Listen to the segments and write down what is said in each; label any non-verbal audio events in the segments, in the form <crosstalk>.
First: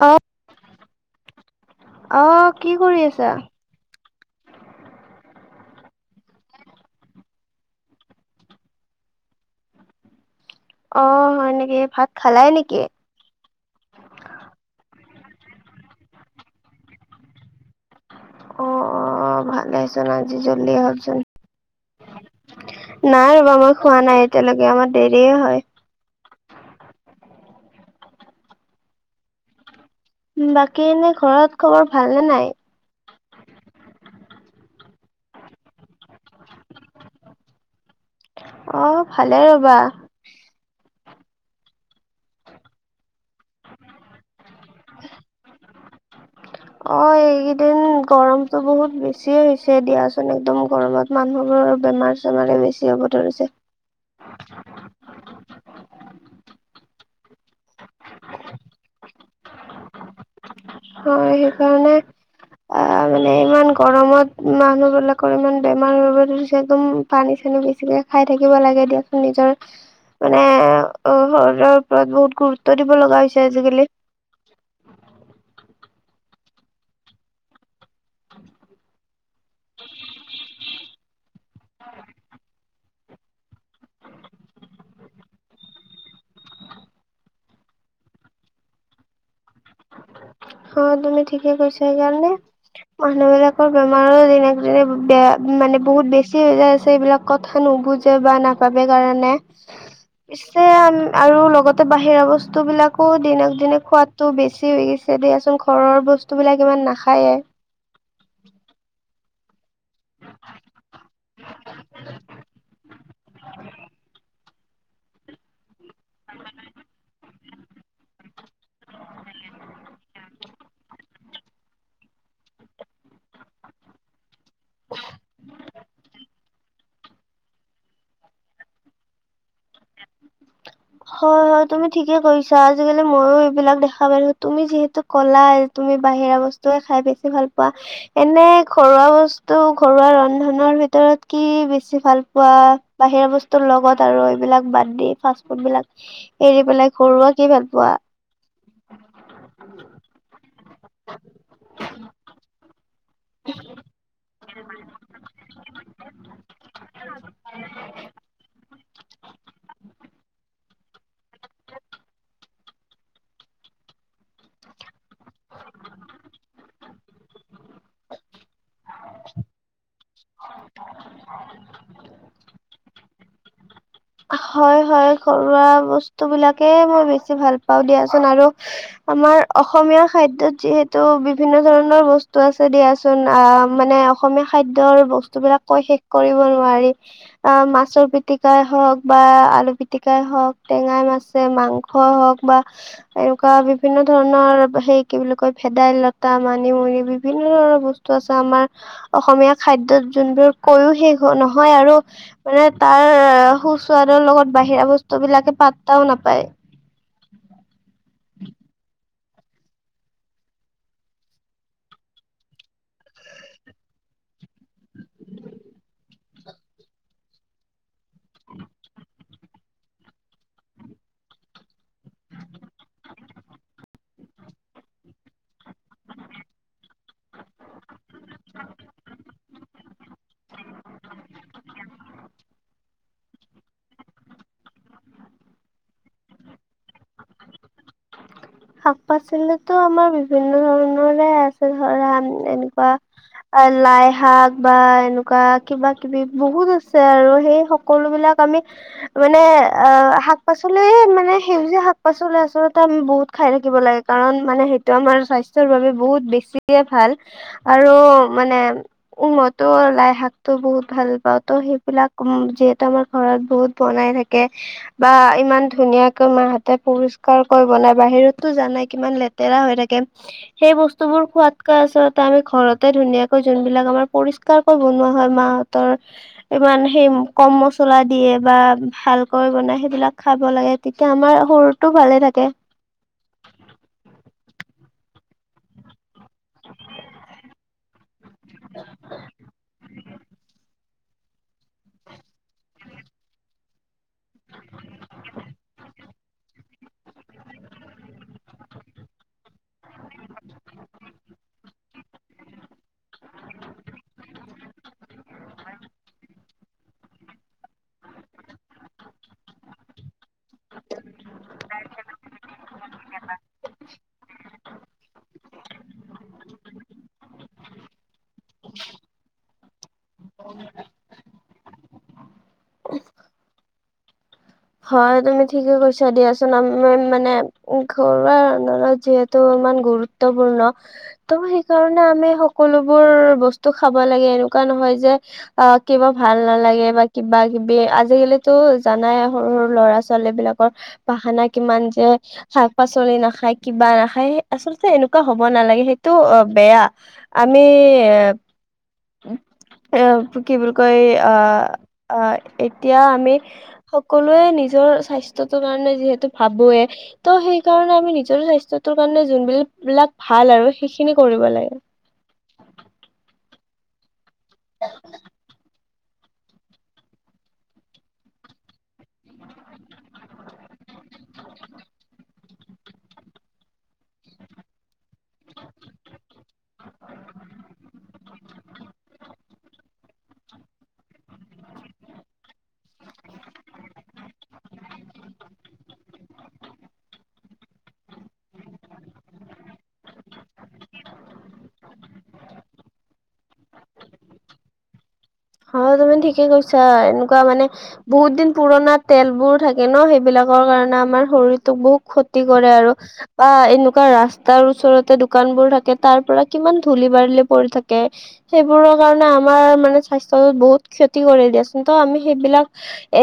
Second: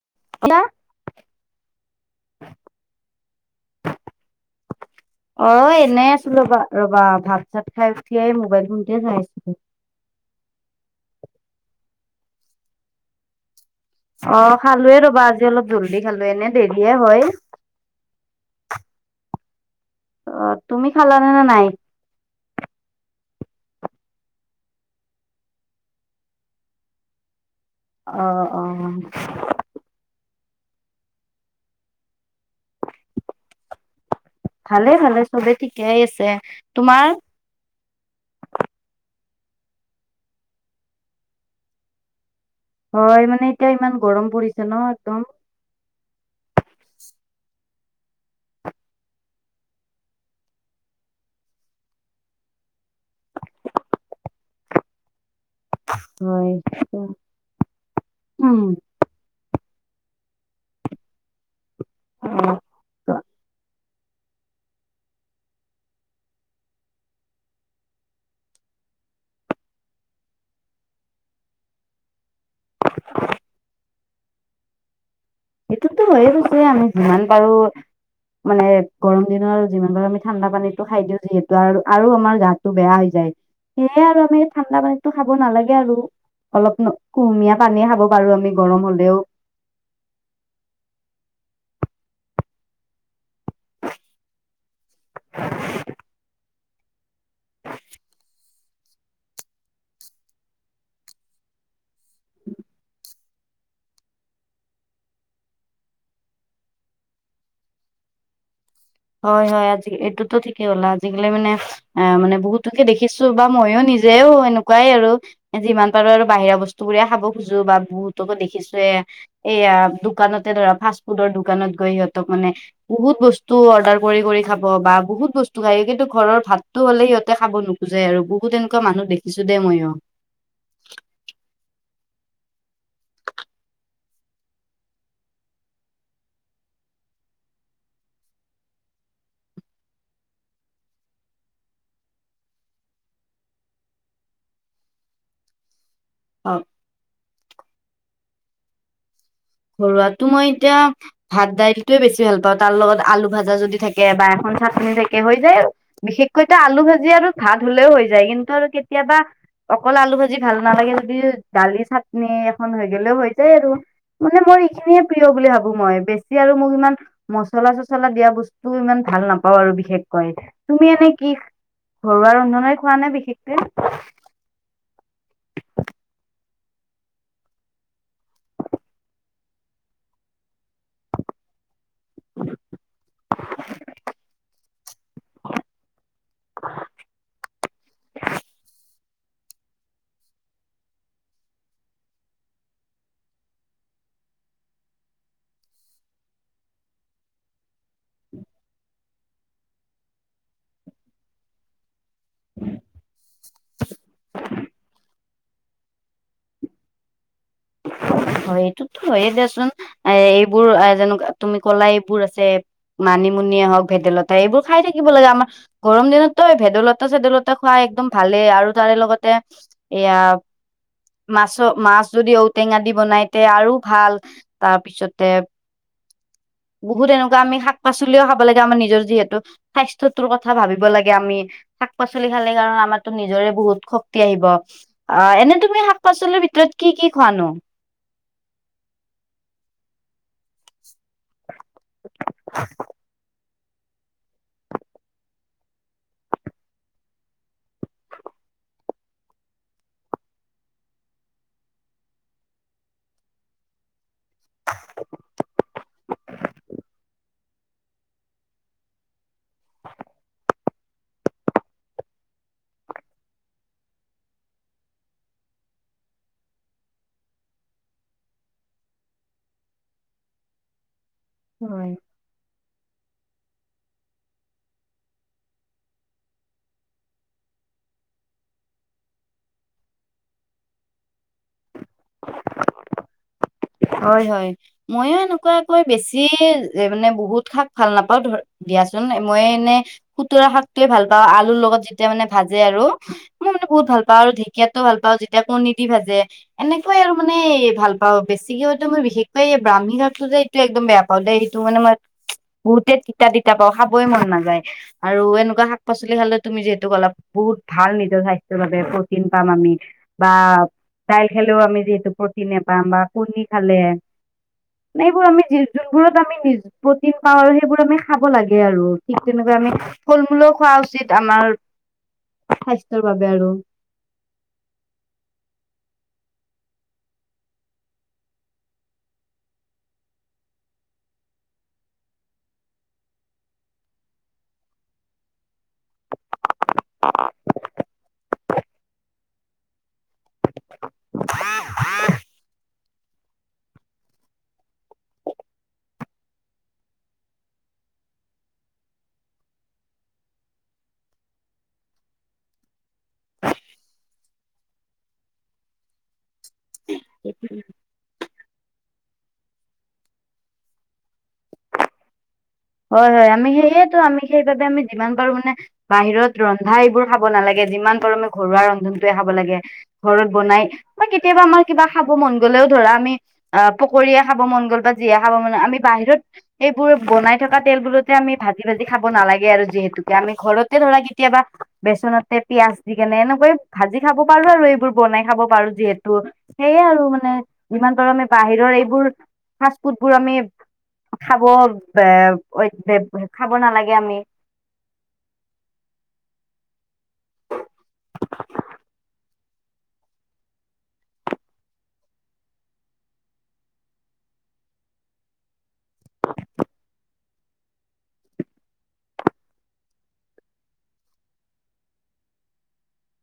অ' hello! অ' কি কৰি আছা? অ' এনেই আছো বা ৰবা ভাত চাত খাই উঠি এই মোবাইল ফোনটোৱে চাই আছিলো। অঁ হয় নেকি? ভাত খালাই নেকি? অঁ খালোৱে ৰবা আজি অলপ জল্দি খালো এনে দেৰিয়ে হয়। অঁ অঁ অঁ ভালেচোন অ আজি জল্দিয়ে তুমি হ'লচোন। খালানে নে নাই নাই ৰবা মই খোৱা নাই এতিয়ালৈকে, আমাৰ দেৰিয়ে হয়। অ' অ'। বাকী এনে ঘৰত খবৰ ভাল নে নাই? ভালে ভালে চবে ঠিকেই আছে। তোমাৰ? অ' ভালেই ৰবা। হয় মানে এতিয়া ইমান গৰম পৰিছে ন একদম অ এইেইকেইদিন গৰমতটো বহুত বেছিয়ে হৈছে দিয়াচোন একদম গৰমত মানুহোৰৰ বেমাৰ বেমাৰে বেছি হ'ব ধৰিছে হয় উম হয় সেইকাৰণে অঁ অঁ, মানে ইমান গৰমত মানুহ বিলাকৰ ইমান বেমাৰ হব ধৰিছে! একদম পানী চানী বেছিকে খাই থাকিব লাগে দিয়াচোন নিজৰ মানে অঁ শৰীৰৰ ওপৰত বহুত গুৰুত্ব, <unintelligible> লগা হৈছে আজিকালি <unintelligible> তো হৈয়ে গৈছে আমি যিমান পাৰো, মানে গৰম দিনত যিমান পাৰো আমি ঠাণ্ডা পানীটো খাই দিওঁ যিহেতু আৰু আৰু আমাৰ গাটো বেয়া হৈ যায়! সেয়ে আৰু আমি ঠাণ্ডা পানীটো খাব নালাগে আৰু, অলপ কুহুমীয়া পানীয়ে খাব পাৰো আমি গৰম হলেও, অ তুমি ঠিকে কৈছা সেইকাৰণে মানুহবিলাক বেমাৰো যেনে তেনে বেয়া মানে বহুত বেছি হৈ যায় আছে এইবিলাক কথা নুবুজে বা নাপাবাবে কাৰণে সেয়া আৰু লগতে বাহিৰা বস্তু বিলাকো দিনক দিনে খোৱাতো বেছি হৈ গৈছে! দিয়াচোন ঘৰৰ বস্তু বিলাক ইমান নাখায়ে, হয়, হয় আজি এইটোতো ঠিকেই হ'লা আজিকালি মানে? অঁ মানে বহুতকে দেখিছো বা মইো নিজেও এনেকুৱাই আৰু যিমান পাৰো আৰু বাহিৰা বস্তু বুৰ খাব খোজো ব বা বহুতক দেখিছোয়ে <unintelligible> <inaudible> এইয়া দোকানতে ধৰা ফাষ্ট ফুডৰ দোকানত গৈ সিহঁতক মানে বহুত বস্তু অডাৰ কৰি কৰি খাব বা বহুত বস্তু খায় কিন্তু ঘৰৰ ভাত তো হ'লে সিহতে খাব নোখোজে আৰু বহুত এনেকুৱা মানুহ দেখিছো দেই মইও, হয়, হয় তুমি ঠিকে কৈছা! আজিকালি মইো এইবিলাক দেখা পাইছো তুমি যিহেতু, ক'লা তুমি বাহিৰা বস্তুৱয়ে খাই বেছি ভাল পোৱা! এনে ঘৰুৱা বস্তু ঘৰুৱা ৰন্ধনৰ ভিতৰত কি বেছি ভাল পোৱা! বাহিৰা বস্তুৰ লগত আৰু এইবিলাক বাদ্ দি ফাষ্টফুড কোনবিলাক অ এৰি পেলাই ঘৰুৱা কি ভাল পোৱা! ঘৰুৱটো মই এতিয়া ভাত দাইল টোয়ে বেছি ভাল পাওঁ! তাৰ লগত, আলু ভাজা যদি থাকে বা এখন চাটনি থাকে হৈ যায় আৰু, বিশেষকৈ তো আলু ভাজি আৰু ভাত হ'লেও হৈ যায়! কিন্তু, আৰু কেতিয়াবা অকল আলু ভাজি ভাল নালাগে যদি দালি চাটনি এখন হৈ গলেও হৈ যায় আৰু, মানে মই এইখিনিয়ে প্ৰিয় বুলি ভাবো মই বেছি আৰু মোক ইমান, মচলা চচলা দিয়া বস্তু ইমান ভাল নাপাওঁ আৰু বিশেষকৈ তুমি এনে কি, ঘৰুৱা ৰন্ধনে খোৱা নে বিশেষ কে, হয়, হয় ঘৰুৱা বস্তু বিলাকে মই বেছি ভাল পাওঁ! দিয়াচোন আৰু আমাৰ অসমীয়া খাদ্যত যিহেতু বিভিন্ন ধৰণৰ বস্তু আছে দিয়া! যোন অঁ মানে অসমীয়া খাদ্যৰ বস্তু বিলাক কৈ শেষ কৰিব নোৱাৰি! অঁ, মাছৰ পিতিকাই হওক, বা আলু পিতিকাই হওক টেঙাই মাছে মাংস হওক বা- এনেকুৱা বিভিন্ন ধৰণৰ সেই কি বুলি কয় ভেদাইলতা মানিমুনি বিভিন্ন ধৰণৰ বস্তু, টো আছে আমাৰ <unintelligible> অসমীয়া খাদ্যত যোনবোৰ কৈও শেষ নহয় আৰু মানে তাৰ, চাদৰ লগত বাহিৰা বস্তু বিলাকে পাতাও নাপায়! হয় এইটোতো হয়েই দিয়াচোন এ এইবোৰ যেনেকা তুমি কলাই এইবোৰ আছে, মানিমুনিয়ে হওক ভেদাইলতা এইবোৰ খাই থাকিব লাগে আমাৰ গৰম দিনত, তই ভেদলতা চেদলতা খুৱাই একদম ভালেই আৰু তাৰে লগতে এয়া, মাছ মাছ যদি ঔটেঙা দি, বনাইতে আৰু ভাল তাৰপিছতে, বহুত এনেকুৱা আমি শাক পাচলিও খাব লাগে আমাৰ নিজৰ যিহেতু স্বাস্থ্যটোৰ কথা ভাবিব লাগে আমি। শাক-পাচলি খালে কাৰণ আমাৰ তো নিজৰে বহুত শক্তি আহিব। অঁ, এনে তুমি শাক পাচলিৰ ভিতৰত কি কি খুৱানো। শাক পাচলি টো আমাৰ বিভিন্ন ধৰণৰে আছে ধৰা এনেকুৱা, লাই শাক বা এনেকুৱা কিবা কিবি বহুত আছে আৰু সেই সকলো বিলাক আমি। মানে অ শাক পাচলি মানে সেউজীয়া শাক পাচলি আচলতে আমি বহুত। খাই থাকিব লাগে কাৰণ মানে সেইটো আমাৰ স্বাস্থ্যৰ বাবে বহুত বেছিয়ে ভাল। আৰু মানে উম মইতো লাই শাক টো বহুত ভাল পাওঁ ত সেই বিলাক উ যিহেতু আমাৰ ঘৰত বহুত বনাই থাকে। বা ইমান ধুনীয়াকে মাহঁতে পৰিষ্কাৰ কৰি বনাই। বাহিৰতো জানাই কিমান লেতেৰা হৈ থাকে সেই বস্তু বোৰ খোৱাতকৈ হয় আছলতে। আমি ঘৰতে ধুনীয়াকৈ যোনবিলাক আমাৰ পৰিসকাৰকৈ বনোৱা হয় মাহতৰ। ইমান সেই কম মছলা দিয়ে বা ভালকৈ বনাই সেইবিলাক খাব লাগে। তেতিয়া আমাৰ শৰীৰটো ভালে থাকে। হয় হয় মইয়ো এনেকুৱাকৈ বেছি মানে বহুত শাক ভাল নাপাওঁ ধৰ, দিয়াচোন মই এনে খুতুৰা শাক টোৱে ভাল পাওঁ আলুৰ লগত যেতিয়া মানে ভাজে আৰু মই মানে বহুত ভাল পাওঁ আৰু ঢেকীয়াতটো ভাল পাওঁ যেতিয়া কণী দি ভাজে। এনেকুৱাই আৰু মানে ভাল পাওঁ বেছি। হতে মই বিশেষকৈ এই ব্ৰাহ্মী হটো যে এইটো একদম বেয়া পাওঁ দে সেইটো মানে মই বহুতে তিতা তিতা পাওঁ খাবই মন নাযায় আৰু এনেকুৱা শাক পাচলি খালে তুমি যিহেতু অলপ, বহুত ভাল নিজৰ স্বাস্থ্যৰ বাবে প্ৰটিন পাম আমি। বা দাইল খালেও আমি যিহেতু প্ৰটিন নাপাম বা কণী খালে। এইবোৰ আমি য যোনবোৰত আমি নিজ, প্ৰটিন পাওঁ আৰু সেইবোৰ আমি খাব লাগে আৰু ঠিক তেনেকুৱা আমি। ফল মূলো খোৱা উচিত আমাৰ স্বাস্থ্যৰ বাবে আৰু হয় তুমি ঠিকে কৈছা দিয়াচোন আমি মানে, ঘৰুৱা ৰন্ধনত যিহেতু ইমান গুৰুত্বপূৰ্ণ, ত সেইকাৰণে আমি সকলোবোৰ বস্তু খাব লাগে এনেকুৱা নহয় যে। অ কিবা ভাল নালাগে বা কিবা কিবি আজিকালিতো জানাই, সৰু সৰু ল'ৰা ছোৱালী বিলাকৰ বাহানা কিমান যে। শাক পাচলি নাখায় কিবা নাখায় আচলতে এনেকুৱা হব নালাগে সেইটো অ বেয়া। আমি এ কি বুলি কয় আহ আহ এতিয়া আমি। সকলোৱে নিজৰ স্বায়তোৰ কাৰণে যিহেতু ভাবয়ে ত সেই কাৰণে আমি নিজৰ স্বাস্থয়, ত কাৰণে যোনবিল বিলাক ভাল আৰু সেইখিনি কৰিব লাগে। হয় হয় আমি সেইয়েতো আমি সেইবাবে আমি যিমান পাৰো মানে। বাহিৰত ৰন্ধা এইবোৰ খাব নালাগে যিমান পাৰোমে ঘৰুৱা ৰন্ধন, খাব লাগে ঘৰত বনাই বা কেতিয়াবা আমাৰ কিবা খাব মন গ'লেও ধৰা আমি অ পকীয়ে খাব মন গ'ল বা যিয়ে খাব মন গ'ল আমি বাহিৰত সেইবোৰ বনাই, আচলতে আমি ভাজি ভাজি খাব নালাগে আৰু যিহেতুকে আমি ঘৰতে ধৰা কেতিয়াবা। বেচনতে পিয়াজ দি কেনে এনেকৈ ভাজি খাব পাৰো আৰু এইবোৰ বনাই খাব পাৰো যিহেতু। সেইয়ে আৰু মানে যিমান পাৰো আমি বাহিৰৰ এইবোৰ ফাষ্ট ফুড বোৰ আমি- খাব বে খাব নালাগে আমি। হয়, তুমি ঠিকে কৈছা এনেকুৱা মানে- বহুত দিন পুৰণা তেলবোৰ থাকে ন সেইবিলাকৰ কাৰণে আমাৰ শৰীৰটোক বহু ক্ষতি কৰে আৰু। বা এনেকুৱা ৰাস্তাৰ ওচৰতে দোকান বোৰ থাকে তাৰ পৰা কিমান ধূলি বাৰি পৰি থাকে। সেইবোৰৰ কাৰণে আমাৰ মানে স্বাস্থয়টো বহুত ক্ষতি কৰি দিয়াচোন ত আমি সেইবিলাক-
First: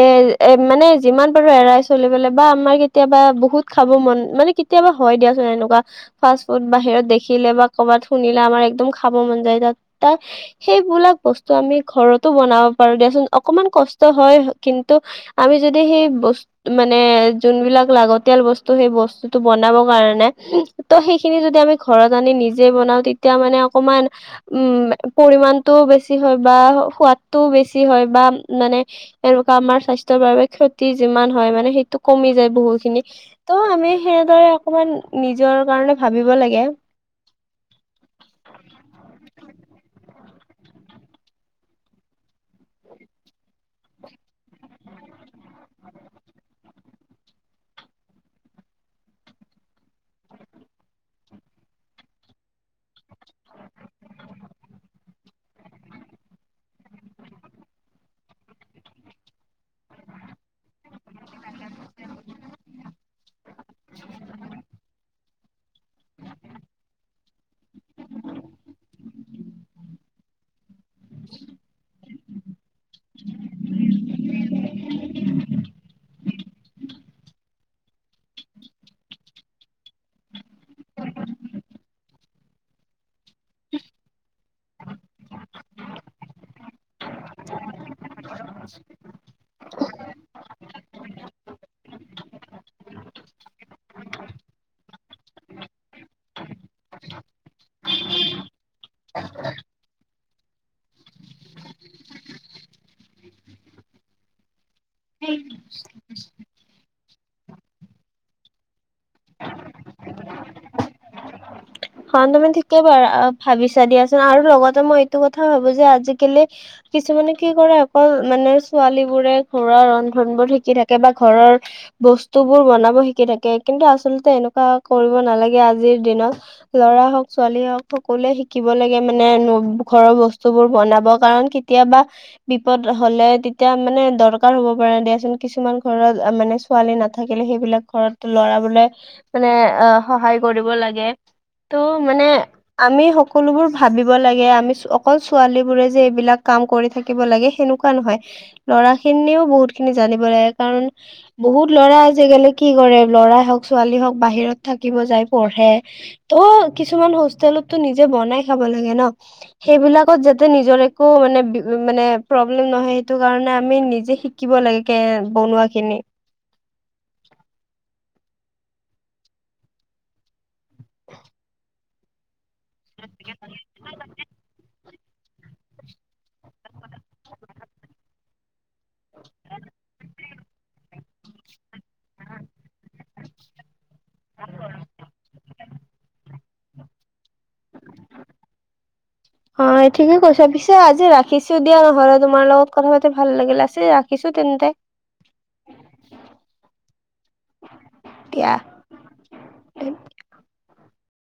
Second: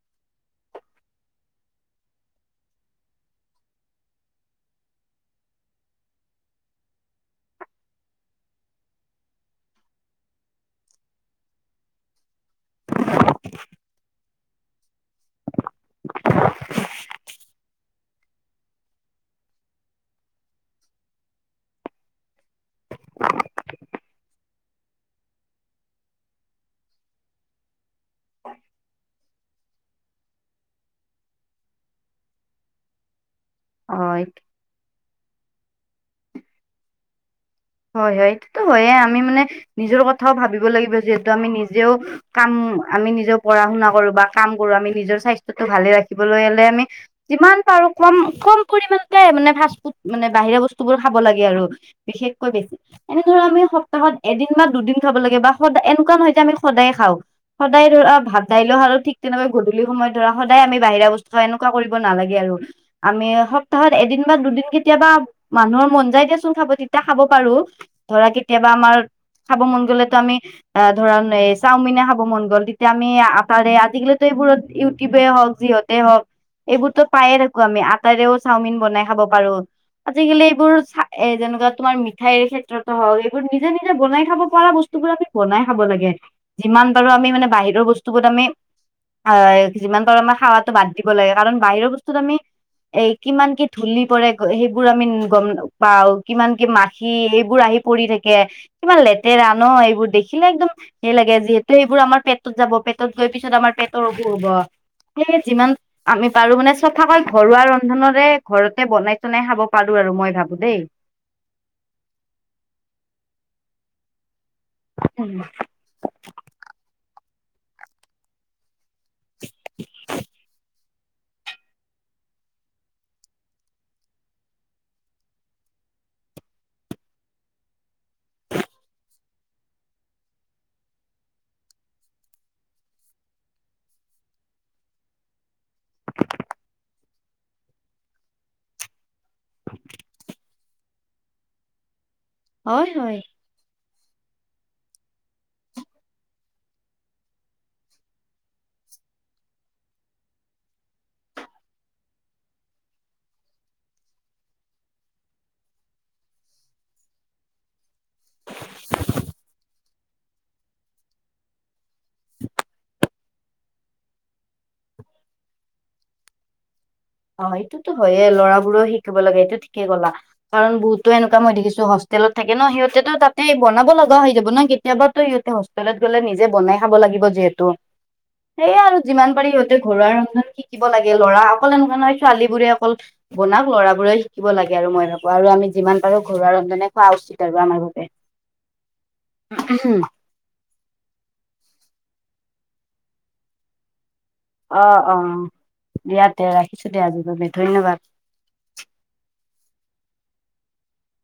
এ এ মানে যিমান পাৰো এৰাই চলিবলে বা আমাৰ কেতিয়াবা বহুত খাব মন মানে কেত- তিয়াবা হয় দিয়াচোন এনেকুৱা। ফাষ্ট ফুড বাহিৰত দেখিলে বা কবাত শুনিলে আমাৰ একদম খাব মন যায় তাত- সেইবিলাক বস্তু আমি ঘৰতো বনাব পাৰো দিয়াচোন অকমান কষ্ট হয় কিন্তু, আমি যদি সেই বস- মানে যোনবিলাক লাগতিয়াল বস্তু সেই বস্তুটো বনাব কাৰণে- ত' সেইখিনি যদি আমি ঘৰত আনি নিজে বনাও তেতিয়া মানে অকমান- উম পৰিমানটোও বেছি হয় বা সোৱাদটোও বেছি হয় বা মানে- এনেকুৱা আমাৰ স্বাস্থয়ৰ বাবে ক্ষতি যিমান হয় মানে সেইটো কমি যায় বহু খিনি। ত' আমি হয় সেনেদৰে অকমান নিজৰ কাৰণে ভাবিব লাগে। হয় হয়, এইটোটো হয়ে আমি মানে নিজৰ কথাও ভাবিব লাগিব যিহেতু আমি নিজেও- কাম আমি নিজেও পঢ়া শুনা কৰো বা কাম কৰো আমি নিজৰ স্বাস্থয়টো ভালে ৰাখিবলৈ হলে আমি- যিমান পাৰো কম কম পৰিমাণতে মানে ফাষ্ট ফুড মানে বাহিৰা বস্তুবোৰ খাব লাগে আৰু। বিশেষ- কৈ বেছি এনে ধৰ আমি সপ্তাহত এদিন বা দুদিন খাব লাগে বা সদায় এনেকুৱা নহয় যে আমি সদায়ে খাওঁ। সদায় ধৰা ভাত দাইলও আৰু ঠিক তেনেকৈ গধূলি সময়ত ধৰা সদায় আমি- বাহিৰা বস্তু হয় এনেকুৱা কৰিব নালাগে আৰু আমি সপ্তাহত এদিন বা দুদিন কেতিয়াবা- মানুহৰ মন যায় দিয়াচোন খাব তেতিয়া- খাব পাৰো ধৰা কেতিয়াবা আমাৰ খাব মন গ'লেতো আমি- অ ধৰাণ এ চাওমিনে খাব মন গ'ল তেতিয়া আমি আক- তাৰে আজিকালিতো এইবোৰত ইউটিউবে হওক যিহতে হওক, এইবোৰতো পায়ে থাকো আমি আটাৰেও চাওমিন বনাই খাব পাৰো। আজিকালি এইবোৰ ফা এ যেনেকুৱা- তোমাৰ মিঠাইৰ ক্ষেত্ৰতো হওক এইবোৰ নিজে নিজে বনাই খাব পৰা বস্তুবোৰ আমি বনাই খাব লাগে। যিমান পাৰো আমি মানে বাহিৰৰ বস্তুবোৰ আমি- আয় যিমান পাৰোঁ আমাৰ খাৱাতো বাদ দিব লাগে কাৰণ বাহিৰৰ বস্তুতো আমি- এই কিমান কি ধূলি পৰে সেইবোৰ আমি গম নাপাও কিমান- কি মাখি এইবোৰ আহি পৰি থাকে কিমান লেতেৰা ন এইবোৰ দেখিলে একদম- ঘিনে লাগে যিহেতু এইবোৰ আমাৰ পেটত যাব পেটত গৈ পিছত আমাৰ পেটৰ অখুৰ হব। এই যিমান- আমি পাৰো মানে চফাকৈ ঘৰুৱা ৰন্ধনৰে ঘৰতে বনাই চনাই খাব পাৰো আৰু মই ভাবো দেই। হন তুমি ঠিকে বাৰ ভাবিছা দিয়াচোন আৰু লগতে মই এইটো কথা ভাবো যে আজিকালি- কিছুমানে কি কৰে অকল মানে ছোৱালী বোৰে ঘৰৰ ৰন্ধন বোৰ শিকি থাকে বা ঘৰৰ- বস্তু বোৰ বনাব শিকি থাকে কিন্তু আচলতে এনেকুৱা কৰিব নালাগে আজিৰ দিনত। ল'ৰা হওক ছোৱালী হওঁক সকলোৱে শিকিব লাগে মানে ঘৰৰ বস্তু বোৰ বনাব কাৰণ কিত- তিয়াবা- বিপদ হলে তেতিয়া মানে দৰকাৰ হ'ব পাৰে দিয়াচোন কিছুমান ঘৰত মানে- ছোৱালী নাথাকিলে সেইবিলাক ঘৰত লৰাবোৰে মানে অ সহায় কৰিব লাগে। ত' মানে হয় আমি সক হয় সকলোবোৰ ভাবিব লাগে। আমি অকল ছোৱালী বোৰে যে এইবিলাক কাম কৰি থাকিব লাগে, সেনেকুৱা নহয়। ল'ৰাখিনিও বহুত খিনি জানিব লাগে। কাৰণ বহুত ল'ৰা আজিকালি কি কৰে, ল'ৰা হওক ছোৱালী হওক বাহিৰত থাকিব যায়, পঢ়ে। ত' কিছুমান হোষ্টেলতো নিজে বনাই খাব লাগে ন, সেইবিলাক কত যাতে নিজৰ একো মানে মানে প্ৰব্লেম নহয় সেইটো কাৰণে আমি নিজে শিকিব লাগে, কে বনোৱা খিনি। অঁ হয়, এইটোতো হয়েই। ল'ৰাবোৰেও শিকিব লাগে। এইটো ঠিকে ক'লা, কাৰণ বহুতো এনেকুৱা মই দেখিছোঁ। হোষ্ট তেলত থাকে ন সিহঁতেতো তাতে বনাব লগা হৈ যাব ন, কেত কেতিয়াবাতো ইহঁতে হোষ্টেলত গ'লে নিজে বনাই খাব লাগিব যিহেতু। সেইয়া আৰু যিমান পাৰি সিহঁতে ঘৰুৱা ৰন্ধন শিকিব লাগে, ল'ৰা অকলে ছোৱালীবোৰে অকল বনাব, ল'ৰাবোৰে শিকিব লাগে আৰু মই ভাবো আৰু আমি যিমান পাৰো ঘৰুৱা ৰন্ধনে খোৱা উচিত আৰু আমাৰ বাবে। <unintelligible> আজি ৰাখিছো দিয়া নহলে, তোমাৰ লগত কথা-পাতি ভাল লাগিলে। আজি ৰাখিছোঁ তেন্তে। অ' অ' দিয়া তে, ৰাখিছো দিয়া আজিৰ বাবে ধন্যবাদ। এতিয়া